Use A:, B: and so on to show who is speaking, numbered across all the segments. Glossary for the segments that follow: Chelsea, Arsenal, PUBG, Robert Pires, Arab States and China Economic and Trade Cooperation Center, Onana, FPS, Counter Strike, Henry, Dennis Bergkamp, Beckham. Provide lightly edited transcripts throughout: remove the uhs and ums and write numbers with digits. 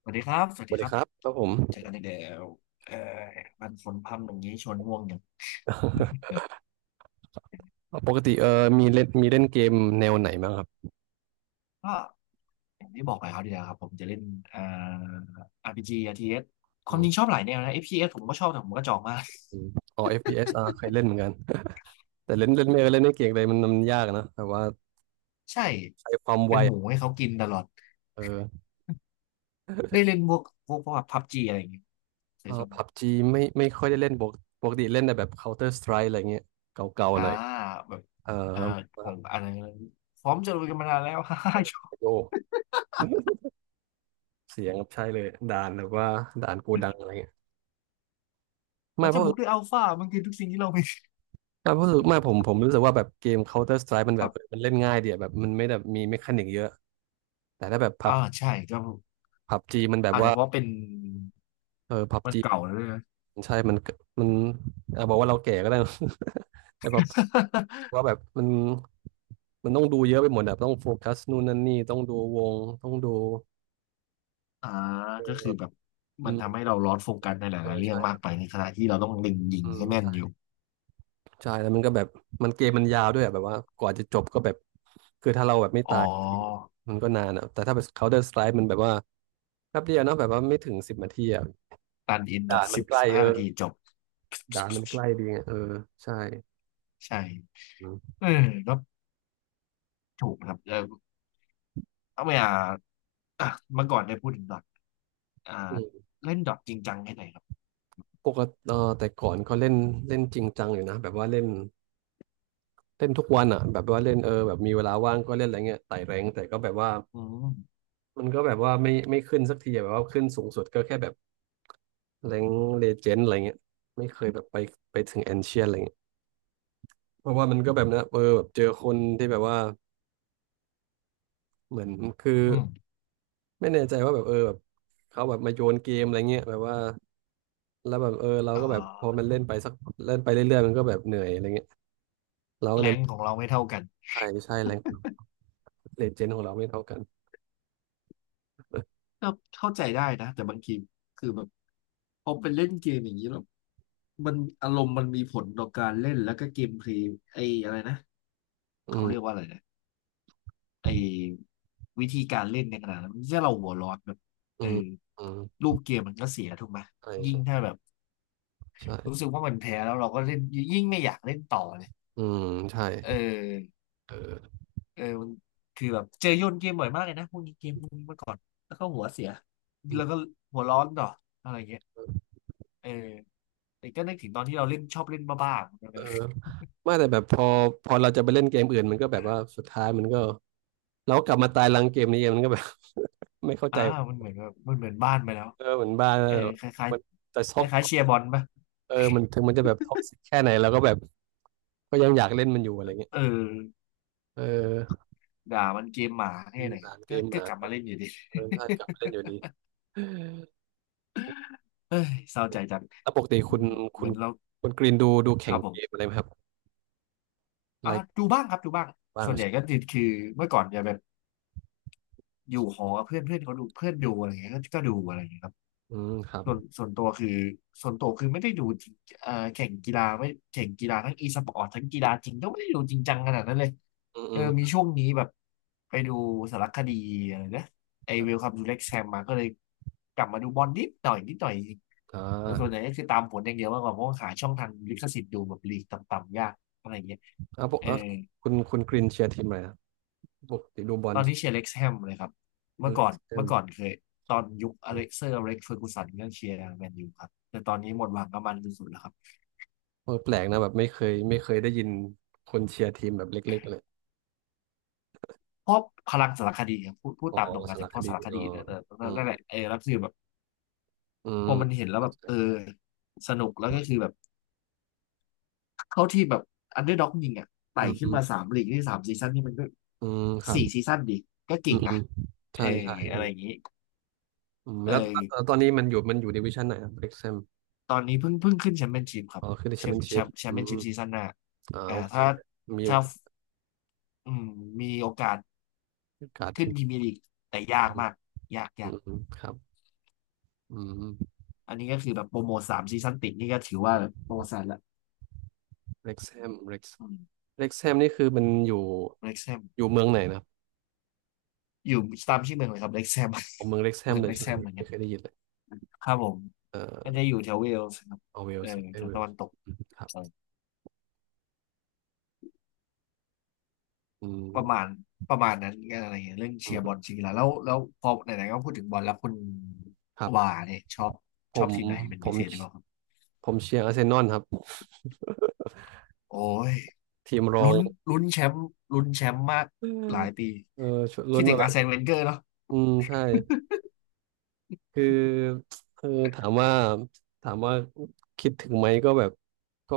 A: สวัสดีครับ สวั
B: ส
A: สดี
B: วัส
A: ค
B: ดี
A: รับ
B: ครับครับผม
A: เจอกันอีกแล้วเอ่อมันฝนพรำอย่างนี้ชวนง่วงอย่าง
B: ปกติมีเล่นเกมแนวไหนบ้างครับ
A: ก็อย่างที่บอกไปครับเดียวครับผมจะเล่นอ่า RPG RTS ค
B: อื
A: วามจริงช
B: ม
A: อบหลายแนวนะ FPS ผมก็ชอบแต่ผมก็จองมา ก
B: อืมอ๋อ FPS อฟพีเอสเคยเล่นเหมือนกันแต่เล่นเล่นไม่เล่นไม่เก่งเลยมันยากนะแต่ว่า
A: ใช่
B: ใช้ความไว
A: เป็นหมู
B: อะ
A: ให้เขากินตลอด
B: เออ
A: ได้เล่นพวกพวกพับจีอะไรอย่างเงี้ยเค
B: เอ
A: ย
B: อ
A: ชม
B: พับจีไม่ค่อยได้เล่นปกติเล่นแต่แบบ Counter Strike อะไรเงี้ยเก่าๆ
A: อ่า
B: หน่อย
A: แบบ
B: เออ
A: เอ่อผ
B: มา
A: มอะไรพร้อมจะลุยกันมานานแล้ว ฮ่าฮ่า
B: โยก เสียงครับใช่เลยด่านแบบว่าด่านโกดังอะไรเงี้ย
A: เรา
B: ไม่เพ
A: จะ
B: ราะ
A: บุกด้วยอัลฟามันคือทุกสิ่งที่เรามี
B: ไม่เพราะรู้สึกไม่ผมผมรู้สึกว่าแบบเกม Counter Strike มัน
A: ค
B: แบ
A: รั
B: บ
A: บ
B: เออมันเล่นง่ายเดียแบบมันไม่แบบมีเมคานิกเยอะแต่ถ้าแบบ
A: อ่าใช่ก็
B: ผับจีมันแบบ
A: อาจ
B: ว่า
A: จะเพราะเป็น
B: เออพับ
A: มัน
B: จี
A: เก่าแล้วด้วยนะ
B: ใช่มันมันอ่ะบอกว่าเราแก่ก็ได้ แต่แบบ ว่าแบบมันต้องดูเยอะไปหมดแบบต้องโฟกัสนู่นนั่นนี่ต้องดูวงต้องดู
A: อ่าก็คือ
B: เออ
A: แบบ
B: อื
A: มันทำ
B: ม
A: ให้เราลอสโฟกัสในห
B: เอ
A: ลาย
B: อ
A: ๆเรื่อง
B: ใช่แบ
A: มาก
B: บ
A: ไปในขณะที่เราต้องเล็งยิง
B: อืม
A: ให้แม่น
B: ใช่
A: อยู่
B: ใช่แล้วมันก็แบบมันเกมมันยาวด้วยอะแบบว่ากว่าจะจบก็แบบคือถ้าเราแบบไม่
A: อ๋
B: ตายที
A: อ
B: มันก็นานอะแต่ถ้าเป็น Counter Strike มันแบบว่าแป๊บเดียวเนอะแบบว่าไม่ถึงสิบนาทีอะ
A: ตันอิน
B: ด่า
A: นะ
B: นมันใก
A: สิ
B: ล้
A: บห้า
B: เอ
A: นา
B: อ
A: ทีจบ
B: ด่านมันใกล้ดีไงเออใช่
A: ใช่
B: อื
A: เออก็ถูกนะครับเออเอาไปอ่าอ่ะเมื่อก่อนได้พูดถึงดอทอ่า
B: ม
A: เล่นดอทจริงจังแค่ไหนครับ
B: ปกติเออแต่ก่อนก็เล่นเล่นจริงจังอยู่นะแบบว่าเล่นเล่นทุกวันอ่ะแบบว่าเล่นเออแบบมีเวลาว่างก็เล่นอะไรเงี้ยไต่แรงค์แต่ก็แบบว่า
A: อืม
B: มันก็แบบว่าไม่ขึ้นสักทีอะแบบว่าขึ้นสูงสุดก็แค่แบบแรงเลเจนด์อะไรเงี้ยไม่เคยแบบไปถึงแอนเชียนอะไรเงี้ยเพราะว่ามันก็แบบนะเออแบบเจอคนที่แบบว่าเหมือนคือ
A: อืม
B: ไม่แน่ใจว่าแบบเออแบบเขาแบบมาโยนเกมอะไรเงี้ยแบบว่าแล้วแบบเออเรา
A: อ่
B: ก็แบบพอ
A: า
B: มันเล่นไปสักเล่นไปเรื่อยๆมันก็แบบเหนื่อยอะไรเงี้ยเราก็
A: แร
B: เลย
A: ง
B: ไม่
A: ของเราไม่เท่ากัน
B: ใช่ใช่แรงเลเจนด์ของเราไม่เท่ากัน
A: ก็เข้าใจได้นะแต่บางทีคือแบบพอไปเล่นเกมอย่างนี้แล้วมันอารมณ์มันมีผลต่อการเล่นแล้วก็เกมเพลย์ไอ้อะไรนะ
B: อื
A: เขาเรียก
B: ม
A: ว่าอะไรนะไอ้วิธีการเล่นในขณะนั้นที่เราหัวร้อนแบบ
B: อื
A: เอ
B: ม
A: อ
B: อืม
A: รูปเกมมันก็เสียถูกไหม
B: ใช่
A: ยิ่ง
B: ใช่
A: ถ้าแบบ
B: ใช่
A: รู้สึกว่ามันแพ้แล้วเราก็เล่นยิ่งไม่อยากเล่นต่อเลย
B: อืมใช่
A: เออ
B: เออ
A: เออมันคือแบบเจอโยนเกมบ่อยมากเลยนะพวกนี้เกมพวกนี้เมื่อก่อนแล้วก็หัวเสีย
B: อื
A: แล้
B: ม
A: วก็หัวร้อนต่ออะไรเงี้ยเออแต่ก็นึกถึงตอนที่เราเล่นชอบเล่นบ้าๆเหมือนกัน
B: เอ
A: เล
B: อ
A: ย
B: ไม่แต่แบบพอเราจะไปเล่นเกมอื่นมันก็แบบว่าสุดท้ายมันก็เรากลับมาตายรังเกมนี้เองมันก็แบบ ไม่เข้า
A: อ่า
B: ใจ
A: มันเหมือนแบบมันเหมือนบ้านไปแล้ว
B: เออเหมือนบ้านแล้
A: เอ
B: ว
A: อคล้าย
B: มันจะ
A: ๆคล้า
B: ท็
A: ย
B: อ
A: ๆ
B: ก
A: เชียร์
B: ซิ
A: บ
B: ก
A: อลปะ
B: เออมันถึงมันจะแบบท็อกซิกแค่ไหนเราก็แบบก็ยังอยากเล่นมันอยู่อะไรเงี้ย
A: เออ
B: เออ
A: ด่ามันเกมหมาแค่ไหน
B: อ่านเก
A: ก็
B: มอ่า
A: ก
B: น
A: ลับมาเล่นอยู่ดี
B: เออถ้ากลับมาเล่นอยู่ดี
A: เอ้ยเศร้าใจจัง
B: แล้วปกติ
A: อื
B: คุณ
A: มเห
B: คุ
A: มื
B: ณ
A: อนเรา
B: คุณกรีนดู
A: ค
B: แข่ง
A: รับผ
B: เกมอะ
A: ม
B: ไรไหมครับไล
A: อ่ะ
B: ค์
A: ดูบ้างครับดูบ้าง
B: บ้าง
A: ส่วนให
B: ใช่
A: ญ่
B: ไหม
A: ก็คือเมื่อก่อนจะแบบอยู่หอกับเพื่อนเพื่อนเขาดูเพื่อนดูอะไรเงี้ยก็ดูอะไรเงี้ยครับ
B: อืมครับ
A: ส่วนตัวคือไม่ได้ดูจริงแข่งกีฬาไม่แข่งกีฬาทั้งอีสปอร์ตทั้งกีฬาจริงก็ไม่ได้ดูจริงจังขนาดนั้นเลย
B: อืมอื
A: เออมี
B: ม
A: ช่วงนี้แบบไปดูสารคดีอะไรนะไอเวล
B: อ
A: คัมทูเล็กแซมมาก็เลยกลับมาดูบอลนิดหน่อยนิดหน่อยจริง
B: ่า
A: แต่ส่วนใหญ่ก็คือตามผลอย่างเดียวมากกว่าเพราะว่าหาช่องทางลิขสิทธิ์ดูแบบลีกต่ำๆยากอะไรอย่างเงี้ยเออ
B: อ่ะคุณกรินเชียร์ทีมอะไรครับปกติดูบอ
A: ต
B: ล
A: อนนี้เชียร์เล็กซ์แฮมเลยครับเมื่อ
B: เล็
A: ก่อ
B: ก
A: น
B: เตม
A: เคยตอนยุคอเล็กซ์เฟอร์กูสันก็เชียร์แมนยูครับ แต่ตอนนี้หมดหวังกับมันสุดๆแล้วครับ
B: เออแปลกนะแบบไม่เคยได้ยินคนเชียร์ทีมแบบเล็กๆเลย
A: เพราะพลังสารคดีครับพูด
B: อ๋อ
A: ตามตรงกัน
B: สาร
A: จากเพ
B: ค
A: ราะ
B: ดี
A: สารค
B: อ๋
A: ดี
B: อ
A: แต่
B: อืม
A: นั่นแหละเออแล้วคือแบบ
B: อื
A: พ
B: ม
A: อมันเห็นแล้ว
B: เข้า
A: แบบ
B: ใจ
A: เออสนุกแล้วก็คือแบบเข้าที่แบบอันเดอร์ด็อกยิงอ่ะ
B: อื
A: ไต่
B: ม
A: ขึ้
B: อื
A: น
B: ม
A: มาสามลีกที่สามซีซั่นนี่มันก็
B: อืมครับ
A: สี่ซีซั่นดิก็
B: อื
A: เก่
B: ม
A: ง
B: อื
A: นะ
B: มใช่
A: เออ
B: ใช่เออ
A: อะไรอย่างนี้
B: อืม
A: เออ
B: แล้วตอนนี้มันอยู่ดิวิชั่นไหนครับเล็กเซม
A: ตอนนี้เพิ่งขึ้นแชมเปี้ยนชิพครั
B: อ๋
A: บ
B: อคือดิแชมเปี้ยนชิพ
A: แช
B: อื
A: มเปี้ยน
B: ม
A: ชิพซีซั่นหน้า
B: อ่า
A: อ่า
B: โอเค
A: ถ้า
B: มีโอ
A: ถ้า
B: กา
A: อืมมีโอกาส
B: สไป
A: ขึ้นพรีเมียร์ลีกแต่
B: อื
A: ยาก
B: ม
A: มาก
B: อื
A: ยาก
B: มอืมครับอืม
A: อันนี้ก็คือแบบโปรโมทสามซีซั่นติดนี่ก็ถือว่าแบบประวัติศาสตร์ละ
B: เล็กเซมเล็ก
A: อืม
B: เล็กแฮมนี่คือมันอยู่
A: เล็กแซม
B: อยู่เมืองไหนนะครับ
A: อยู่ตามชื่อเมืองเลยครับเล็กแซม
B: เเมืองเล็กแฮ
A: เมื
B: ม
A: อง
B: เลย
A: เล็ก
B: ใช่ไห
A: แซ
B: ม
A: มเหมือน
B: ไม่
A: กัน
B: เคยได้ยินเลย
A: ครับผม
B: เอ่
A: มัน
B: อ
A: จะอยู่แถวเวลส์ครับ
B: เอาเวล
A: เออ
B: ส์เอ
A: แถว
B: เว
A: ตะ
B: ล
A: วันตก
B: ครับอื
A: ประมา
B: ม
A: ณนั้นอะไรอย่างเงี้ยเรื่อง
B: อื
A: เชียร์บอล
B: ม
A: จริงๆแล้วพอไหนๆก็พูดถึงบอลแล้วคุณ
B: ครั
A: ว่า
B: บ
A: เนี่ยชอบ
B: ผม
A: ทีมไหนเป็น
B: ผ
A: พิ
B: ม
A: เศษหรือเปล่าครับ
B: ผมเชียร์อาร์เซนอลครับ
A: โอ้ย
B: ทีมรอ
A: ลุ้
B: ง
A: นลุ้นแชมป์ลุ้นแชมป์มาก
B: อืม
A: หลายปี
B: เออชวนลุ้
A: คิด
B: น
A: ถึ
B: มา
A: ง
B: แบ
A: อา
B: บ
A: ร์เซนเวนเกอร์เนาะ
B: อืมใช่คือคือถามว่าถามว่าคิดถึงไหมก็แบบก็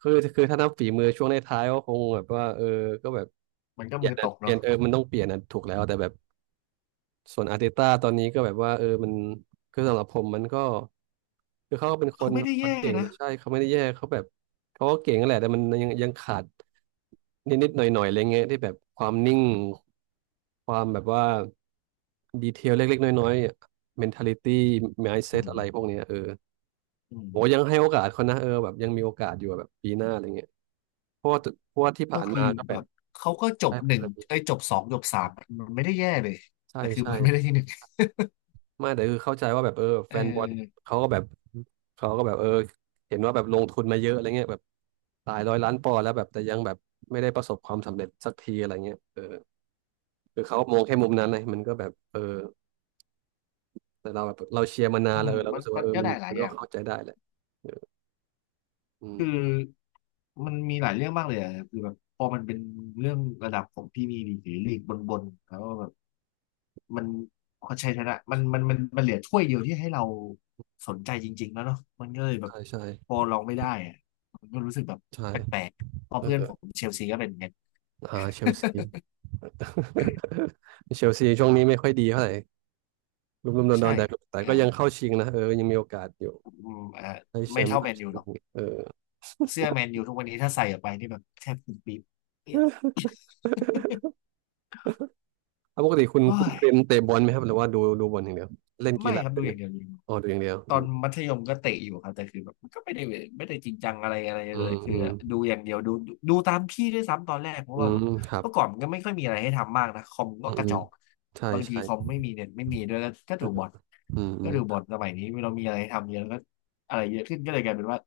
B: คือถ้านับฝีมือช่วงในท้ายๆก็คงแบบว่าเออก็แบบ
A: มันก็มือตก
B: เปลี่ย
A: เนาะ
B: นเออมันต้องเปลี่ยนอะถูกแล้วแต่แบบ ส่วนอาร์เตต้าตอนนี้ก็แบบว่าเออมันคือสำหรับผมมันก็คือเขาก็เป็น
A: เขาไม่ได้
B: คน
A: แย่
B: เก่งแห
A: นะ
B: ละใช่เขาไม่ได้แย่เขาแบบเขาก็เก่งนั่นแหละแต่มันยังขาดนิดหน่อยหน่อยๆอะไรเงี้ยที่แบบความนิ่งความแบบว่าดีเทลเล็กๆน้อยๆ mentality
A: อื
B: mindset อะไร
A: ม
B: พวกเนี้ยเออ
A: อืม
B: โหยังให้โอกาสเขานะเออแบบยังมีโอกาสอยู่อะแบบปีหน้าอะไรเงี้ยเพราะว่าเพราะว่าที่
A: ก็
B: ผ่าน
A: คื
B: มา
A: อ
B: ก็แบ
A: แบ
B: บ
A: บเขาก็จ
B: ใช่
A: บหนึ่งไอ้ยจบสองจบสามมันไม่ได้แย่เลย
B: ใช่
A: แต่คือ
B: ใช่
A: มันไม่ได้ที่หนึ่ง
B: ไม่แต่คือเข้าใจว่าแบบเออแฟ
A: เอ
B: นบอล
A: อ
B: เขาก็แบบเขาก็แบบเออเห็นว่าแบบลงทุนมาเยอะอะไรเงี้ยแบบหลายร้อยล้านปอนด์แล้วแบบแต่ยังแบบไม่ได้ประสบความสำเร็จสักทีอะไรเงี้ยเออคือเขามองแค่มุมนั้นเลยมันก็แบบเออแต่เราแบบเราเชียร์มานา
A: อื
B: นแล้
A: ม
B: วเออเรา
A: มั
B: รู้
A: น
B: สึก
A: มั
B: ว่า
A: น
B: เออ
A: ได้หลา
B: มั
A: ย
B: น
A: อ
B: ก็
A: ย่าง
B: เข้าใจได้แหละเอออืม
A: คือมันมีหลายเรื่องมากเลยอะคือแบบพอมันเป็นเรื่องระดับของพรีเมียร์ลีกหรือลีกบนๆแล้วก็แบบมันเขาใช้ชนะมันเหลือถ้วยเดียวที่ให้เราสนใจจริงๆแล้วเนาะมันก็เลยแบบ
B: ใช่ใช่
A: พอลองไม่ได้อะมันก็รู้สึกแบบ
B: ใช่
A: แปลกๆ
B: เออ
A: เพื่อนผมเชลซีก็เป็นเงี้ย
B: อ่าเชลซี เชลซีช่วงนี้ไม่ค่อยดีเท่าไหร่ลุ่มๆดอ
A: ใช่
B: นๆแต่แต่
A: เออ
B: ก็ยังเข้าชิงนะเออยังมีโอกาสอยู่
A: อืมเออ
B: ได้แช
A: ไม่
B: มป์
A: เท่า
B: ได้
A: แมน
B: แช
A: ยูห
B: ม
A: รอ
B: ป์
A: ก
B: เออ
A: เสื้อแมนยูทุกวันนี้ถ้าใส่ออกไปนี่แบบแทบปุ๊บปิ๊บ
B: แล้วปกติคุณ
A: โอ้
B: คุณ
A: ย
B: เป็นเตะบอลไหมครับหรือว่าดูบอลอย่างเดียวเล่นกี
A: ไม่
B: ฬา
A: ครับ
B: ด้ว
A: ดู
B: ยไห
A: อ
B: ม
A: ย่างเดียว
B: อ๋อดูอย่างเดียว
A: ต
B: อื
A: อน
B: ม
A: มัธยมก็เตะอยู่ครับแต่คือแบบมันก็ไม่ได้จริงจังอะไรอะไร
B: อื
A: เลยคือดู
B: ม
A: อย่างเดียวดูตามพี่ด้วยซ้ำตอนแรกเพราะ
B: อื
A: ว่า
B: ม
A: แบบ
B: อืมครับ
A: เมื่อก่อนมันก็ไม่ค่อยมีอะไรให้ทำมากนะคอมก็
B: อืม
A: ก
B: อื
A: ระจ
B: ม
A: อก
B: ใช่
A: บางที
B: ใช่
A: คอมไม่มีเน็ตไม่มีด้วยก็
B: เออ
A: ดูบอท
B: อืมอื
A: ก็
B: ม
A: ดูบอทสมัยนี้เรามีอะไรให้ทำเยอะก็อะไรเยอะขึ้นก็เลยกลายเป็นว่า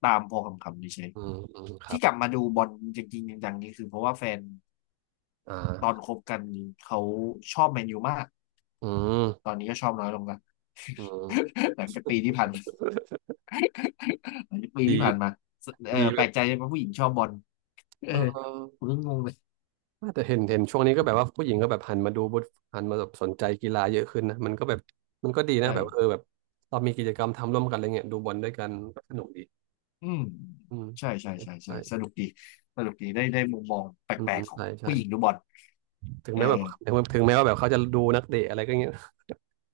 A: ตามพอคำเฉย
B: อืมอืมค
A: ๆ
B: รั
A: ที่
B: บ
A: กลับมาดูบอลจริงๆจังๆนี่คือเพราะว่าแฟน
B: อ่
A: ตอน
B: า
A: คบกันเขาชอบแมนยูมาก
B: อื
A: ตอ
B: ม
A: นนี้ก็ชอบน้อยลงละ
B: อืม
A: หลังจากปี
B: ดี
A: ที่ผ่านมาเออ
B: ดีแบ
A: แปล
B: บ
A: กใจว่าผู้หญิงชอบบอลเออ
B: เอ
A: ผ
B: อ
A: มก็งงเลย
B: แต่เห็นช่วงนี้ก็แบบว่าผู้หญิงก็แบบหันมาดูบุตหันมาแบบสนใจกีฬาเยอะขึ้นนะมันก็แบบมันก็ดีนะ
A: ใช่
B: แบบเออแบบเรามีกิจกรรมทำร่วมกันอะไรเงี้ยดูบอลด้วยกันก็สนุกดี
A: อืม
B: อืม
A: ใช่ใช่ใช่ใช่
B: ใช่
A: สนุกดีสนุกดี ได้ได้มุมมองแป
B: อื
A: ล
B: ม
A: กๆของ
B: ใช่ใช่
A: ผู้หญิงดูบอล
B: ถึง
A: เออ
B: แม้แบบถึงแม้ว่าแบบเขาจะดูนักเตะอะไรก็เงี้ย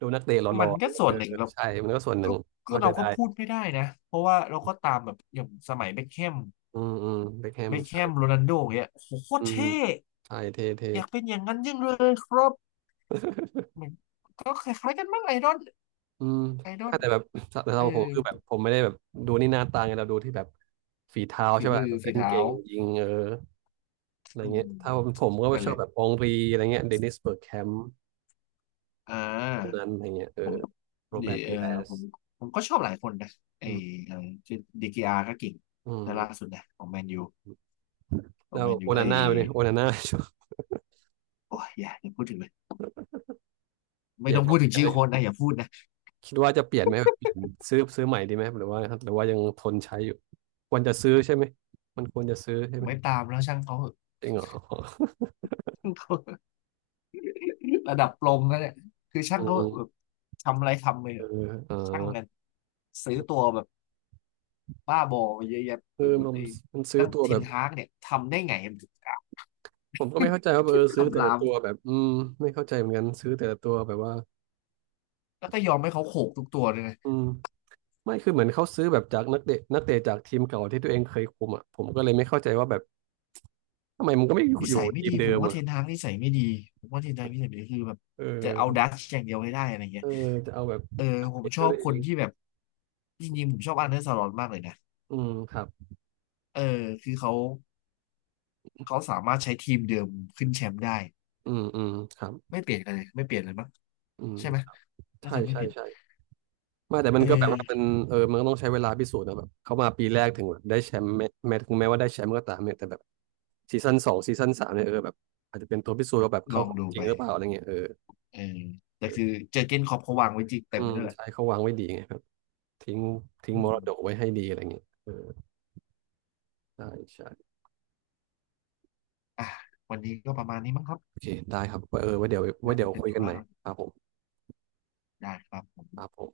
B: ดูนักเตะหล่
A: มั
B: อ
A: น
B: ๆอะ
A: ก็
B: ไรเงี้ย
A: ส่
B: เอ
A: วน
B: อ
A: หนึ่งเรา
B: ใช่มันก็ส่วนห
A: ก็
B: นึ่ง
A: ก็
B: เข้าใจ
A: เราก็
B: ได้
A: พูดไม่ได้นะ เพราะว่าเราก็ตามแบบอย่างสมัยเบ็คแฮม
B: อืมอืมเบคแฮม
A: เบ็คแฮ
B: ใช่
A: มโรนัลโดอย่างเงี้ยโอ้โหโคต
B: อื
A: ร
B: ม
A: เท่
B: ใช่เท่เท่
A: อยากเป็นอย่างนั้นยิ่งเลยครับเหมือนก็คล้ายๆกันมั้งไอดอล
B: อืม
A: ไอดอล
B: แต่
A: เนี่
B: แบ
A: ย
B: บแต่
A: เอ
B: เรา
A: อ
B: ผมคือแบบผมไม่ได้แบบดูนี่หน้าตาไงเราดูที่แบบฝีเท้า
A: ฝี
B: ใช่ไหม
A: มือ
B: แบบ
A: ฝี
B: เล่น
A: เท้า
B: เก่งยิงเอออะไร
A: อืม
B: เงี้ยถ้าผมก็
A: นั่น
B: ช
A: แห
B: อบ
A: ละ
B: แบบองรีอะไรเงี้ยเดนิสเบิร์กแคมป์
A: อ่า
B: พวกนั้นอะไรเงี้ยเอ
A: ผ
B: อ
A: ม
B: โรแบ
A: ดี
B: ร์ต
A: เอ
B: ปี
A: อ
B: แรส
A: ผมผมก็ชอบหลายคนนะไอ
B: อืม
A: อะไรชื่อดีกีอาร์ก็เก่ง
B: อื
A: นะล่า
B: ม
A: สุดนะของแมนยูของ
B: แล้ว
A: แมน
B: โอ
A: ยูไอ
B: นาน่าไปเนี่ยโอนาน่า
A: โอ้ยอย่าพูดถึงเลย
B: เก
A: ไม่
B: ลีย
A: ต้
B: ด
A: องพูดถึง
B: เก
A: ชื่อ
B: ลีย
A: โค
B: ด
A: นนะอย่าพูดนะ
B: คิดว่าจะเปลี่ยนไหมแบบเปลี่ยนซื้อใหม่ดีไหมหรือว่าหรือว่ายังทนใช้อยู่ควรจะซื้อใช่ไหมมันควรจะซื้อใช่
A: ผม
B: ไหม
A: ไม่ตามแล้วช่างเขา
B: จริงเหรอ
A: ช่างเขา ระดับโปรมแล้วเนี่ยคือช่า
B: อื
A: งเขาแบบ
B: ม
A: ทำอะไรทำเลย
B: เออเออ
A: ช่างกันซื้อตัวแบบบ้าบอมาเยอะแยะ
B: เอ
A: ไป
B: อ
A: หมด
B: มัน
A: เอง
B: มันซื้อ
A: ตั้ง
B: ตัว
A: เท
B: แบ
A: น
B: บ
A: ฮากเนี่ยทำได้ไง
B: ผมก็ไม่เข้าใจว่าเออซื้อแต่
A: กัำ
B: ละ
A: ราม
B: ตัวแบบอืมไม่เข้าใจเหมือนกันซื้อแต่ละตัวแบบว่า
A: แล้วก็ยอมให้เขาโขกทุกตัวเลยนะ
B: อืมไม่คือเหมือนเขาซื้อแบบจากนักเตะจากทีมเก่าที่ตัวเองเคยคุมอ่ะผมก็เลยไม่เข้าใจว่าแบบทำไมมันก็ไม่อยู่
A: นิ
B: อยู่
A: สัยไม่
B: ที
A: ดี
B: ม
A: ผ
B: เดิ
A: ม
B: ม
A: ว่าเท
B: อ่ะ
A: นฮากนิสัยไม่ดีผมว่าเทนฮากนิสัยไม่ดีคือแบบ
B: เอ
A: จะเอา
B: อ
A: ดัชอย่างเดียวให้ได้อะไรเงี้
B: เอ
A: ย
B: อจะเอาแบบ
A: เออ
B: นัก
A: ผม
B: เตะ
A: ช
B: ตั
A: อ
B: ว
A: บค
B: เอ
A: น
B: ง
A: ที่แบบจริงๆผมชอบอันเดอร์สลอตมากเลยนะ
B: อืมครับ
A: เออคือเขาเขาสามารถใช้ทีมเดิมขึ้นแชมป์ได้
B: อืมอืมครับ
A: ไม่เปลี่ยนอะไรไม่เปลี่ยนเลยมั้ง
B: อืม
A: ใช่ไหมน่า
B: ใช่
A: จะไม่
B: ใช่
A: ผิด
B: ใช่ ไม่แต่มั
A: เอ
B: นก็แบบว่ามัน
A: อ
B: เออมันก็ต้องใช้เวลาพิสูจน์นะแบบเข้ามาปีแรกถึงแบบได้แชมป์แม้ถึงแม้ว่าได้แชมป์ก็ตามเนี่ยแต่แบบซีซั่นสองซีซั่นสามเนี่ยเออแบบอาจจะเป็นตัวพิสูจน์ว่าแบบ
A: ล
B: เขา
A: องดู
B: จริ
A: ไป
B: งหรือเปล่าอะไรเงี้ยเออ
A: เออแต่คือเจอร์เก้นคล็อปเขาวางไว้จิก
B: อื
A: เต็ม
B: ม
A: ด้วยแหละ
B: ใช่เขาวางไว้ดีไงครับทิ้งทิ้ง
A: อื
B: มรดก
A: ม
B: ไว้ให้ดีอะไรเงี้ยเออใช่ใช่
A: อ่ะวันนี้ก็ประมาณนี้มั้งครับ
B: โอเคได้ครับไวเออไว้เดี๋ยวไว้
A: น่า
B: เดี๋ย
A: จะ
B: ว
A: เป็น
B: คุย
A: ธุ
B: กันให
A: ระ
B: ม่ครับผม
A: ได้ครับผม
B: ครับผม